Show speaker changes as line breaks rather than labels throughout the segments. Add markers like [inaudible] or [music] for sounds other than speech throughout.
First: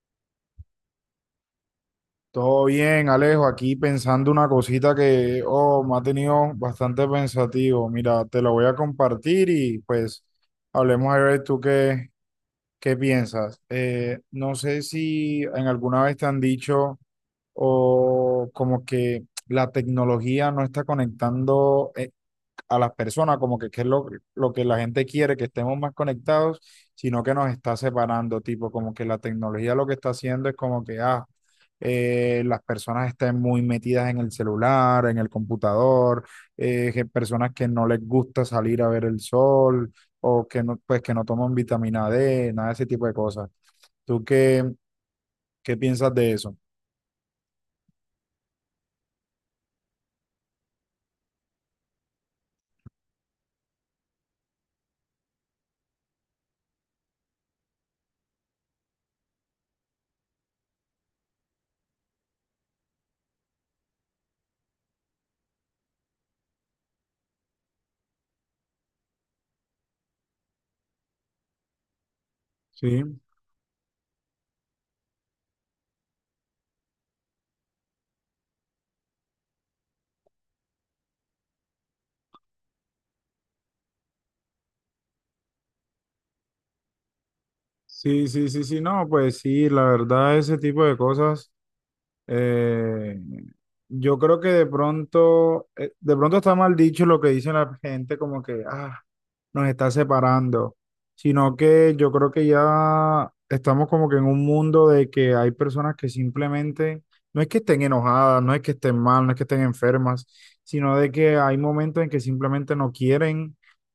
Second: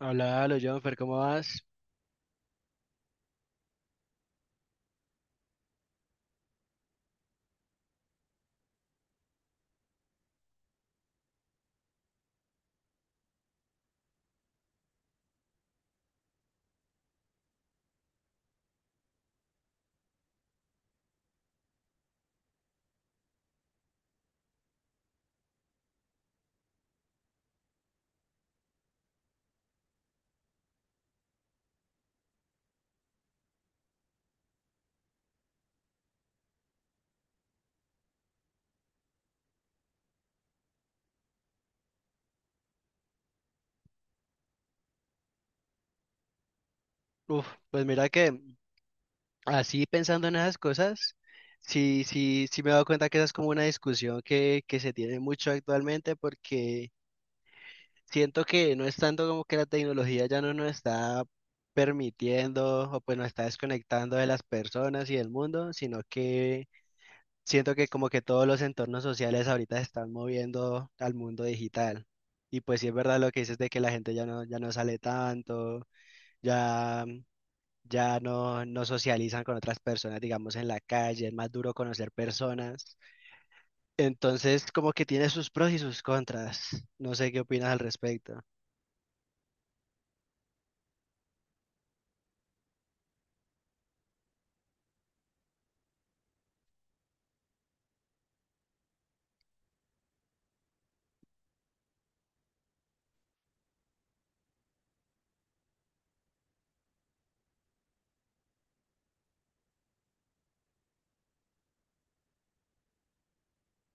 Hola, hola, Jonfer, ¿cómo vas?
Todo bien, Alejo, aquí pensando una cosita que, me ha tenido bastante pensativo. Mira, te lo voy a compartir y pues hablemos a ver tú qué piensas. No sé si en alguna vez te han dicho o como que la tecnología no está conectando, a las personas, como que qué es lo que la gente quiere, que estemos más conectados, sino que nos está separando, tipo, como que la tecnología lo que está haciendo es como que, las personas estén muy metidas en el celular, en el computador, que personas que no les gusta salir a ver el sol o que no, pues que no toman vitamina D, nada de ese tipo de cosas. ¿Tú qué piensas de eso?
Uf, pues mira que así pensando en esas cosas, sí, me he dado cuenta que esa es como una discusión que se tiene mucho actualmente porque siento que no es tanto como que la tecnología ya no nos está permitiendo o pues nos está desconectando de las personas y del mundo, sino que siento que como que todos los entornos sociales ahorita se están moviendo al mundo digital. Y pues sí es
Sí,
verdad lo que dices de que la gente ya no sale tanto, ya... ya no, no socializan con otras personas, digamos, en la calle, es más duro conocer personas. Entonces, como que tiene sus pros y sus contras. No sé qué opinas al
sí,
respecto.
sí, sí, sí, no, pues sí, la verdad, ese tipo de cosas. Eh, yo creo que de pronto está mal dicho lo que dice la gente, como que, nos está separando, sino que yo creo que ya estamos como que en un mundo de que hay personas que simplemente, no es que estén enojadas, no es que estén mal, no es que estén enfermas, sino de que hay momentos en que simplemente no quieren,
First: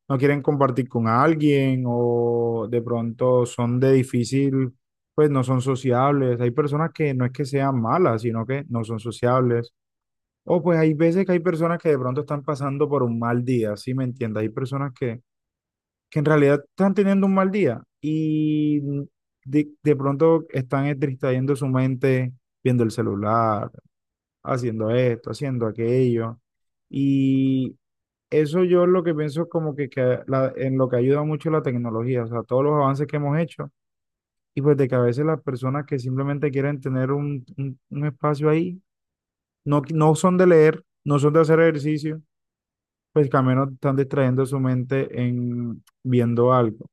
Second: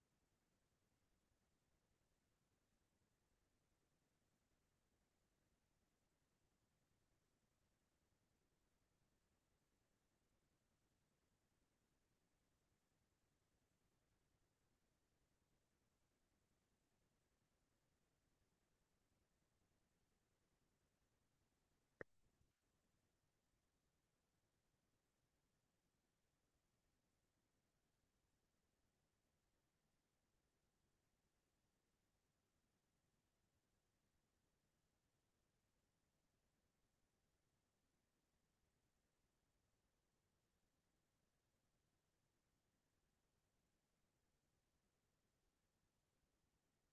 no quieren compartir con alguien o de pronto son de difícil, pues no son sociables. Hay personas que no es que sean malas, sino que no son sociables. O pues hay veces que hay personas que de pronto están pasando por un mal día, ¿sí me entiendes? Hay personas que en realidad están teniendo un mal día y de pronto están es distrayendo su mente viendo el celular, haciendo esto, haciendo aquello. Y eso yo lo que pienso es como que en lo que ayuda mucho la tecnología, o sea, todos los avances que hemos hecho y pues de que a veces las personas que simplemente quieren tener un espacio ahí, no, no son de leer, no son de hacer ejercicio, pues que al menos están distrayendo su mente en viendo algo.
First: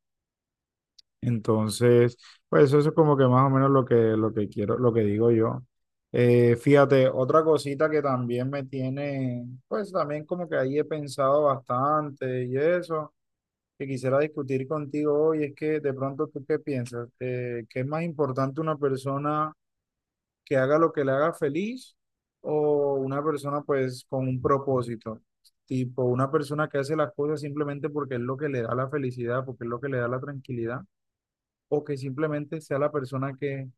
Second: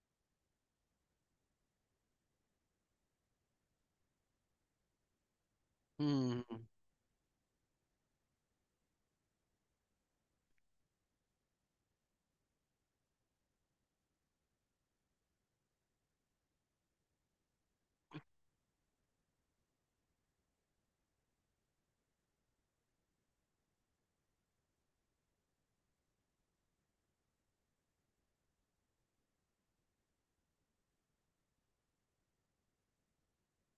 Entonces, pues eso es como que más o menos lo que quiero, lo que digo yo.
Mm,
Fíjate, otra cosita que también me tiene, pues también como que ahí he pensado bastante y eso, que quisiera discutir contigo hoy, es que de pronto tú qué piensas. ¿Qué es más importante, una persona que haga lo que le haga feliz o una persona pues con un propósito? Tipo, una persona que hace las cosas simplemente porque es lo que le da la felicidad, porque es lo que le da la tranquilidad o que simplemente sea la persona que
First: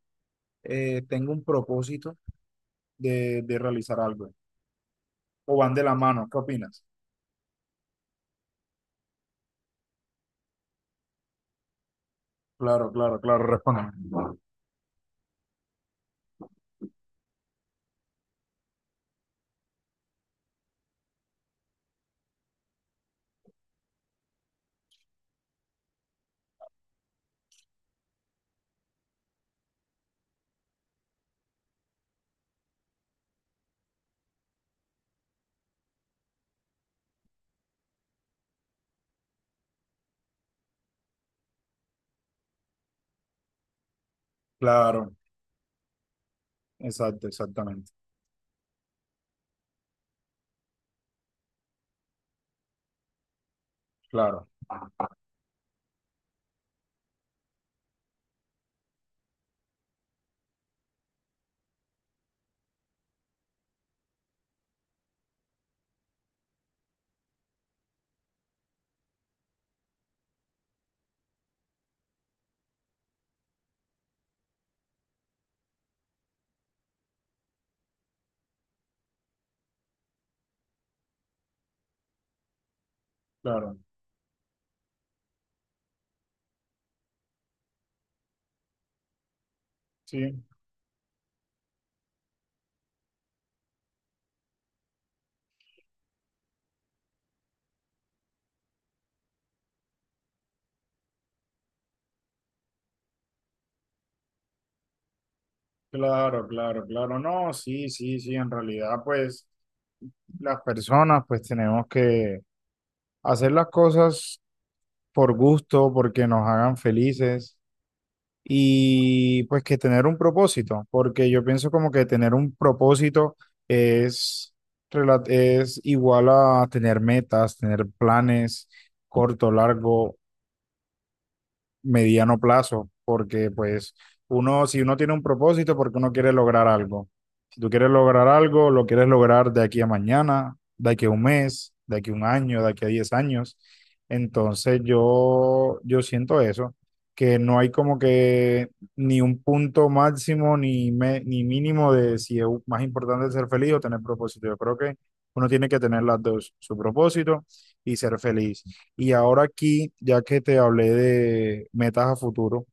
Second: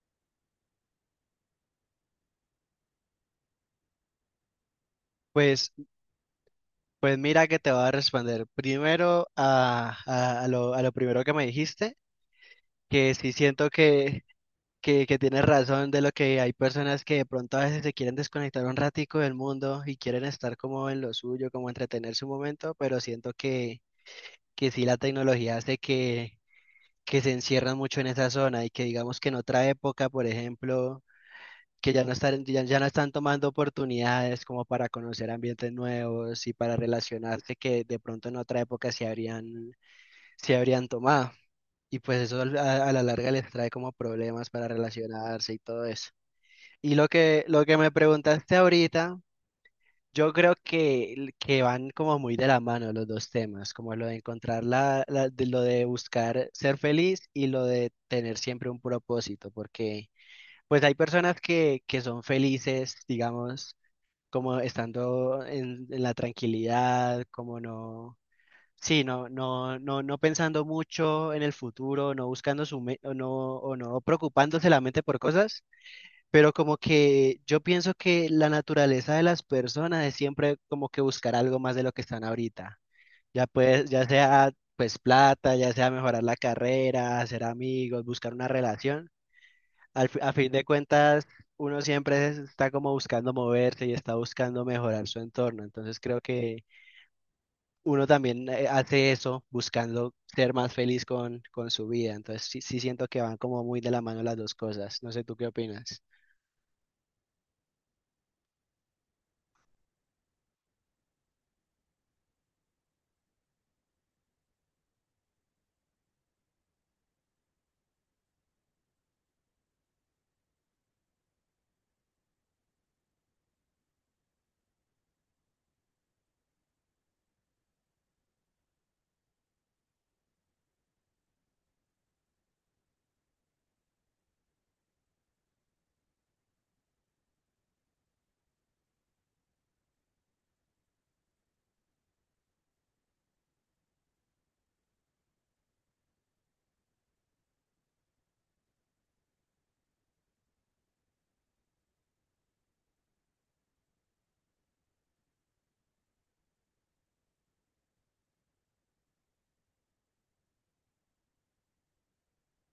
tenga un propósito de realizar algo, o
pues,
van de la mano, ¿qué opinas?
pues mira que te voy a responder primero a lo primero que me dijiste,
Claro,
que
claro,
sí
claro, [laughs]
siento
respóndeme.
que tienes razón de lo que hay personas que de pronto a veces se quieren desconectar un ratico del mundo y quieren estar como en lo suyo, como entretenerse un momento, pero siento que sí la tecnología hace que se encierran mucho en esa zona y que digamos que en otra época, por ejemplo, que ya no están, ya no están tomando oportunidades como para conocer ambientes nuevos y para relacionarse que de pronto en otra época se habrían tomado. Y pues eso a la larga les trae como problemas para
Claro,
relacionarse y todo eso. Y
exacto,
lo que me
exactamente,
preguntaste ahorita yo creo que van como muy de la mano los dos temas, como lo de
claro,
encontrar de lo de buscar ser feliz y lo de tener siempre un propósito, porque pues hay personas que son felices, digamos, como estando en la tranquilidad, como no, sí, no pensando mucho en el futuro, no buscando su me- o no preocupándose la mente por cosas, pero como que yo pienso que la naturaleza de las personas es siempre como que buscar algo más de lo que están ahorita. Ya
claro,
pues, ya sea pues plata, ya sea mejorar la carrera, hacer amigos, buscar una relación. A
sí,
fin de cuentas, uno está como buscando moverse y está buscando mejorar su entorno. Entonces creo que uno también hace eso buscando ser más feliz con su vida. Entonces sí, sí siento que van como muy de la mano las dos cosas. No sé, ¿tú qué opinas?
claro, claro, claro, no, sí, sí, sí, en realidad, pues las personas, pues tenemos que hacer las cosas por gusto, porque nos hagan felices, y pues que tener un propósito, porque yo pienso como que tener un propósito es, es igual a tener metas, tener planes corto, largo mediano plazo, porque pues uno, si uno tiene un propósito, porque uno quiere lograr algo. Si tú quieres lograr algo, lo quieres lograr de aquí a mañana, de aquí a un mes, de aquí a un año, de aquí a 10 años. Entonces yo siento eso, que no hay como que ni un punto máximo ni, ni mínimo de si es más importante ser feliz o tener propósito. Yo creo que uno tiene que tener las dos, su propósito y ser feliz. Y ahora aquí, ya que te hablé de metas a futuro,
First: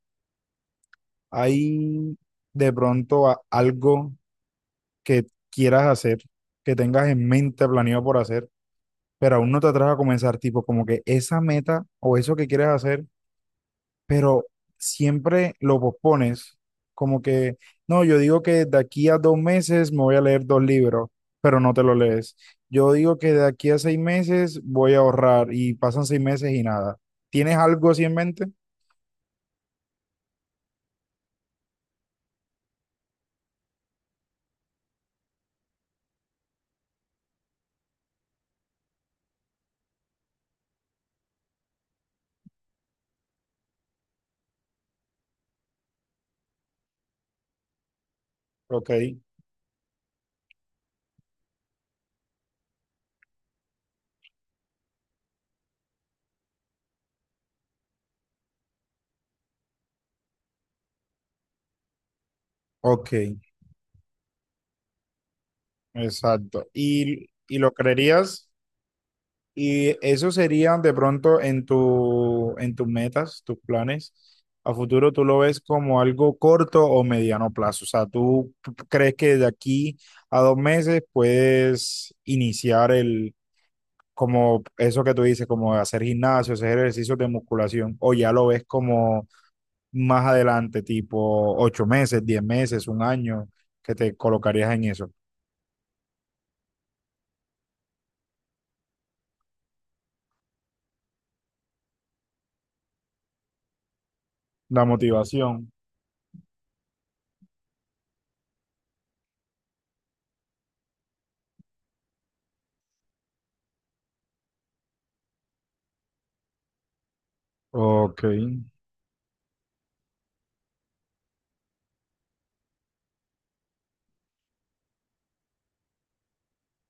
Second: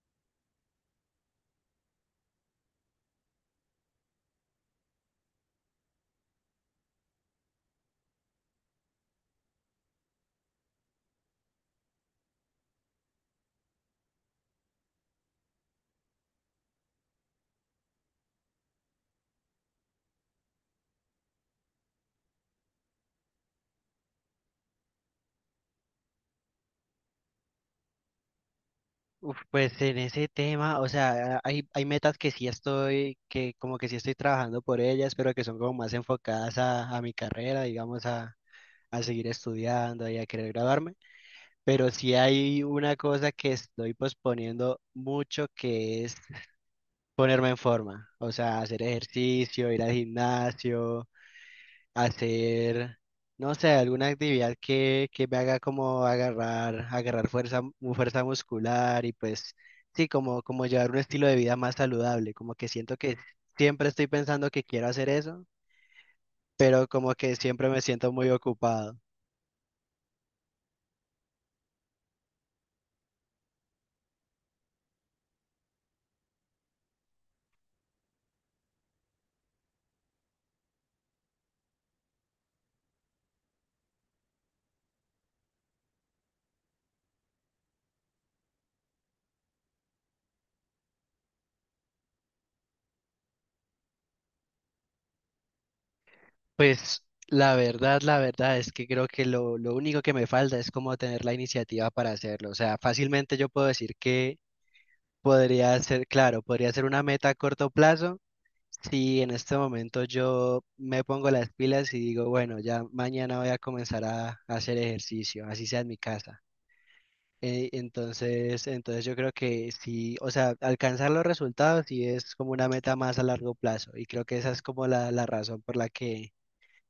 ¿hay de pronto algo que quieras hacer, que tengas en mente planeado por hacer, pero aún no te atreves a comenzar? Tipo, como que esa meta o eso que quieres hacer, pero siempre lo pospones. Como que, no, yo digo que de aquí a 2 meses me voy a leer dos libros, pero no te lo lees. Yo digo que de aquí a 6 meses voy a ahorrar y pasan 6 meses y nada. ¿Tienes algo así en mente?
Uf, pues en ese tema, o sea, hay metas que sí estoy, que como que sí estoy trabajando por ellas, pero que son como más enfocadas a mi carrera, digamos, a seguir estudiando y a querer graduarme. Pero sí hay una cosa que estoy posponiendo mucho, que es ponerme en forma, o sea, hacer
Ok,
ejercicio, ir al gimnasio, hacer, no sé, alguna actividad que me haga como agarrar fuerza, fuerza muscular y pues sí, como, como llevar un estilo de vida más saludable, como que siento
ok.
que siempre estoy pensando que quiero hacer eso,
Exacto.
pero como
Y,
que
y
siempre
lo
me siento muy
creerías,
ocupado.
y eso sería de pronto en en tus metas, tus planes. A futuro tú lo ves como algo corto o mediano plazo. O sea, tú crees que de aquí a dos meses puedes iniciar el, como eso que tú dices, como hacer gimnasio, hacer ejercicios de musculación, o ya lo ves como más adelante, tipo 8 meses, 10 meses, un año, que te colocarías en eso.
Pues la verdad es que creo que lo único que me falta es como tener la iniciativa para hacerlo. O sea, fácilmente yo puedo decir que
La motivación.
podría ser, claro, podría ser una meta a corto plazo. Sí, en este momento yo me pongo las pilas y digo, bueno, ya mañana voy a comenzar a hacer ejercicio, así sea en mi casa.
Ok.
Entonces yo creo que sí, o sea, alcanzar los resultados sí es como una meta más a largo plazo y creo que esa es como la razón por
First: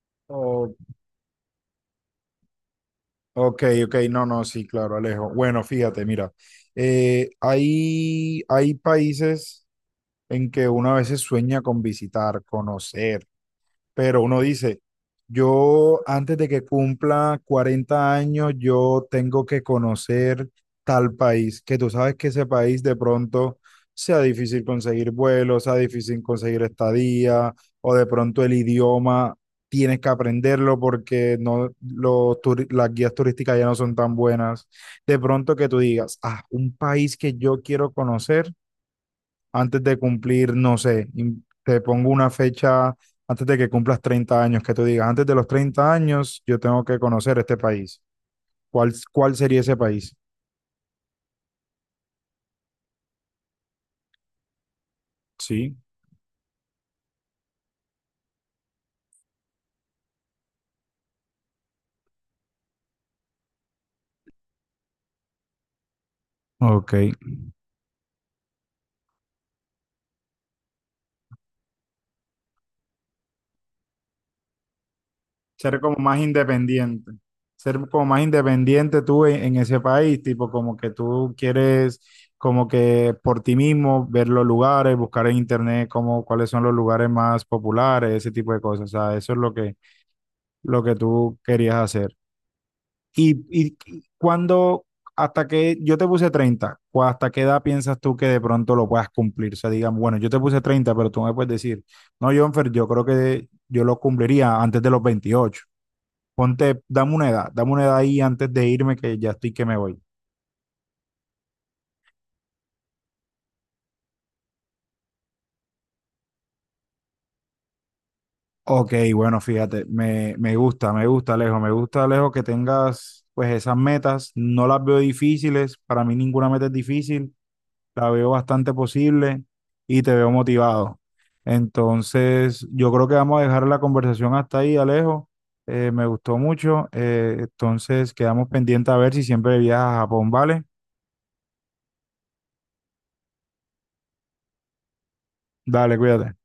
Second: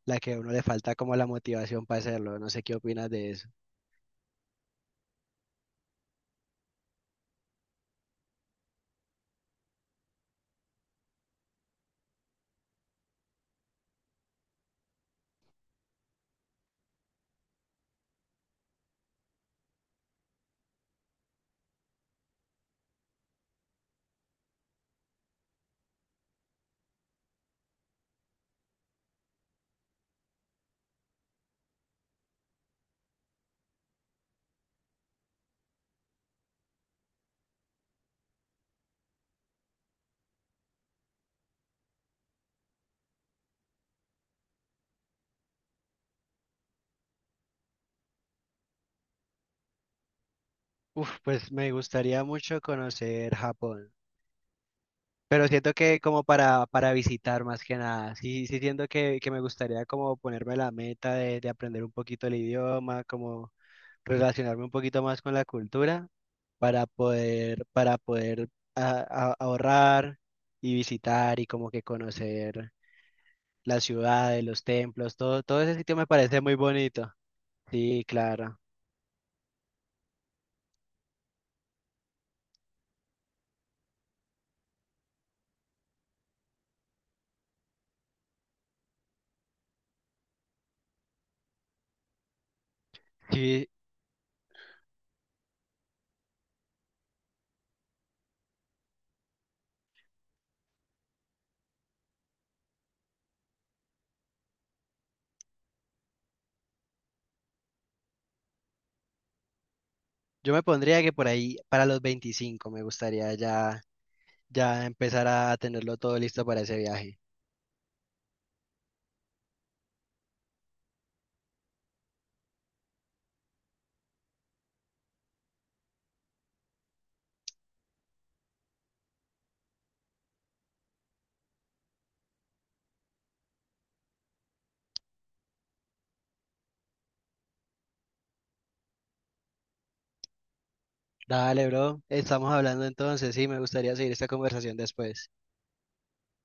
la que a uno le
O-
falta como la motivación para hacerlo. No sé qué opinas de eso.
ok, ok. No, no, sí, claro, Alejo. Bueno, fíjate, mira. Hay países en que uno a veces sueña con visitar, conocer. Pero uno dice, yo antes de que cumpla 40 años, yo tengo que conocer tal país, que tú sabes que ese país de pronto sea difícil conseguir vuelos, sea difícil conseguir estadía, o de pronto el idioma tienes que aprenderlo porque no, los las guías turísticas ya no son tan buenas. De pronto que tú digas, un país que yo quiero conocer antes de cumplir, no sé, te pongo una fecha antes de que cumplas 30 años, que tú digas, antes de los 30 años yo tengo que conocer este país. ¿Cuál sería ese país?
Uf, pues me gustaría mucho conocer Japón. Pero siento
Sí,
que como para visitar más que nada, sí, sí siento que me gustaría como ponerme la meta de aprender un poquito el idioma, como relacionarme un poquito más con la cultura
ok.
para poder a- ahorrar y visitar y como que conocer las ciudades, los templos, todo ese
Ser
sitio
como
me
más
parece muy
independiente.
bonito.
Ser
Sí,
como más
claro.
independiente tú en ese país, tipo como que tú quieres como que por ti mismo ver los lugares, buscar en internet como cuáles son los lugares más populares, ese tipo de cosas. O sea, eso es lo que tú querías hacer. Y,
Sí,
y cuando, hasta que yo te puse 30, hasta qué edad piensas tú que de pronto lo puedas cumplir? O sea, digamos, bueno, yo te puse 30, pero tú me puedes decir, no, Jonfer, yo creo que yo lo cumpliría antes de los 28. Ponte, dame una edad ahí antes de irme que ya estoy que me voy.
yo me pondría que por ahí para los 25 me gustaría ya, ya empezar a tenerlo todo listo para ese viaje.
Ok, bueno, fíjate, me gusta, me gusta, Alejo, que tengas pues esas metas, no las veo difíciles. Para mí ninguna meta es difícil, la veo bastante posible y te veo motivado. Entonces, yo creo que vamos a dejar la conversación hasta ahí, Alejo. Me gustó mucho. Entonces, quedamos pendientes a ver si siempre viajas a Japón, ¿vale?
Dale, bro. Estamos hablando entonces. Sí, me gustaría seguir esta conversación después.
Dale, cuídate.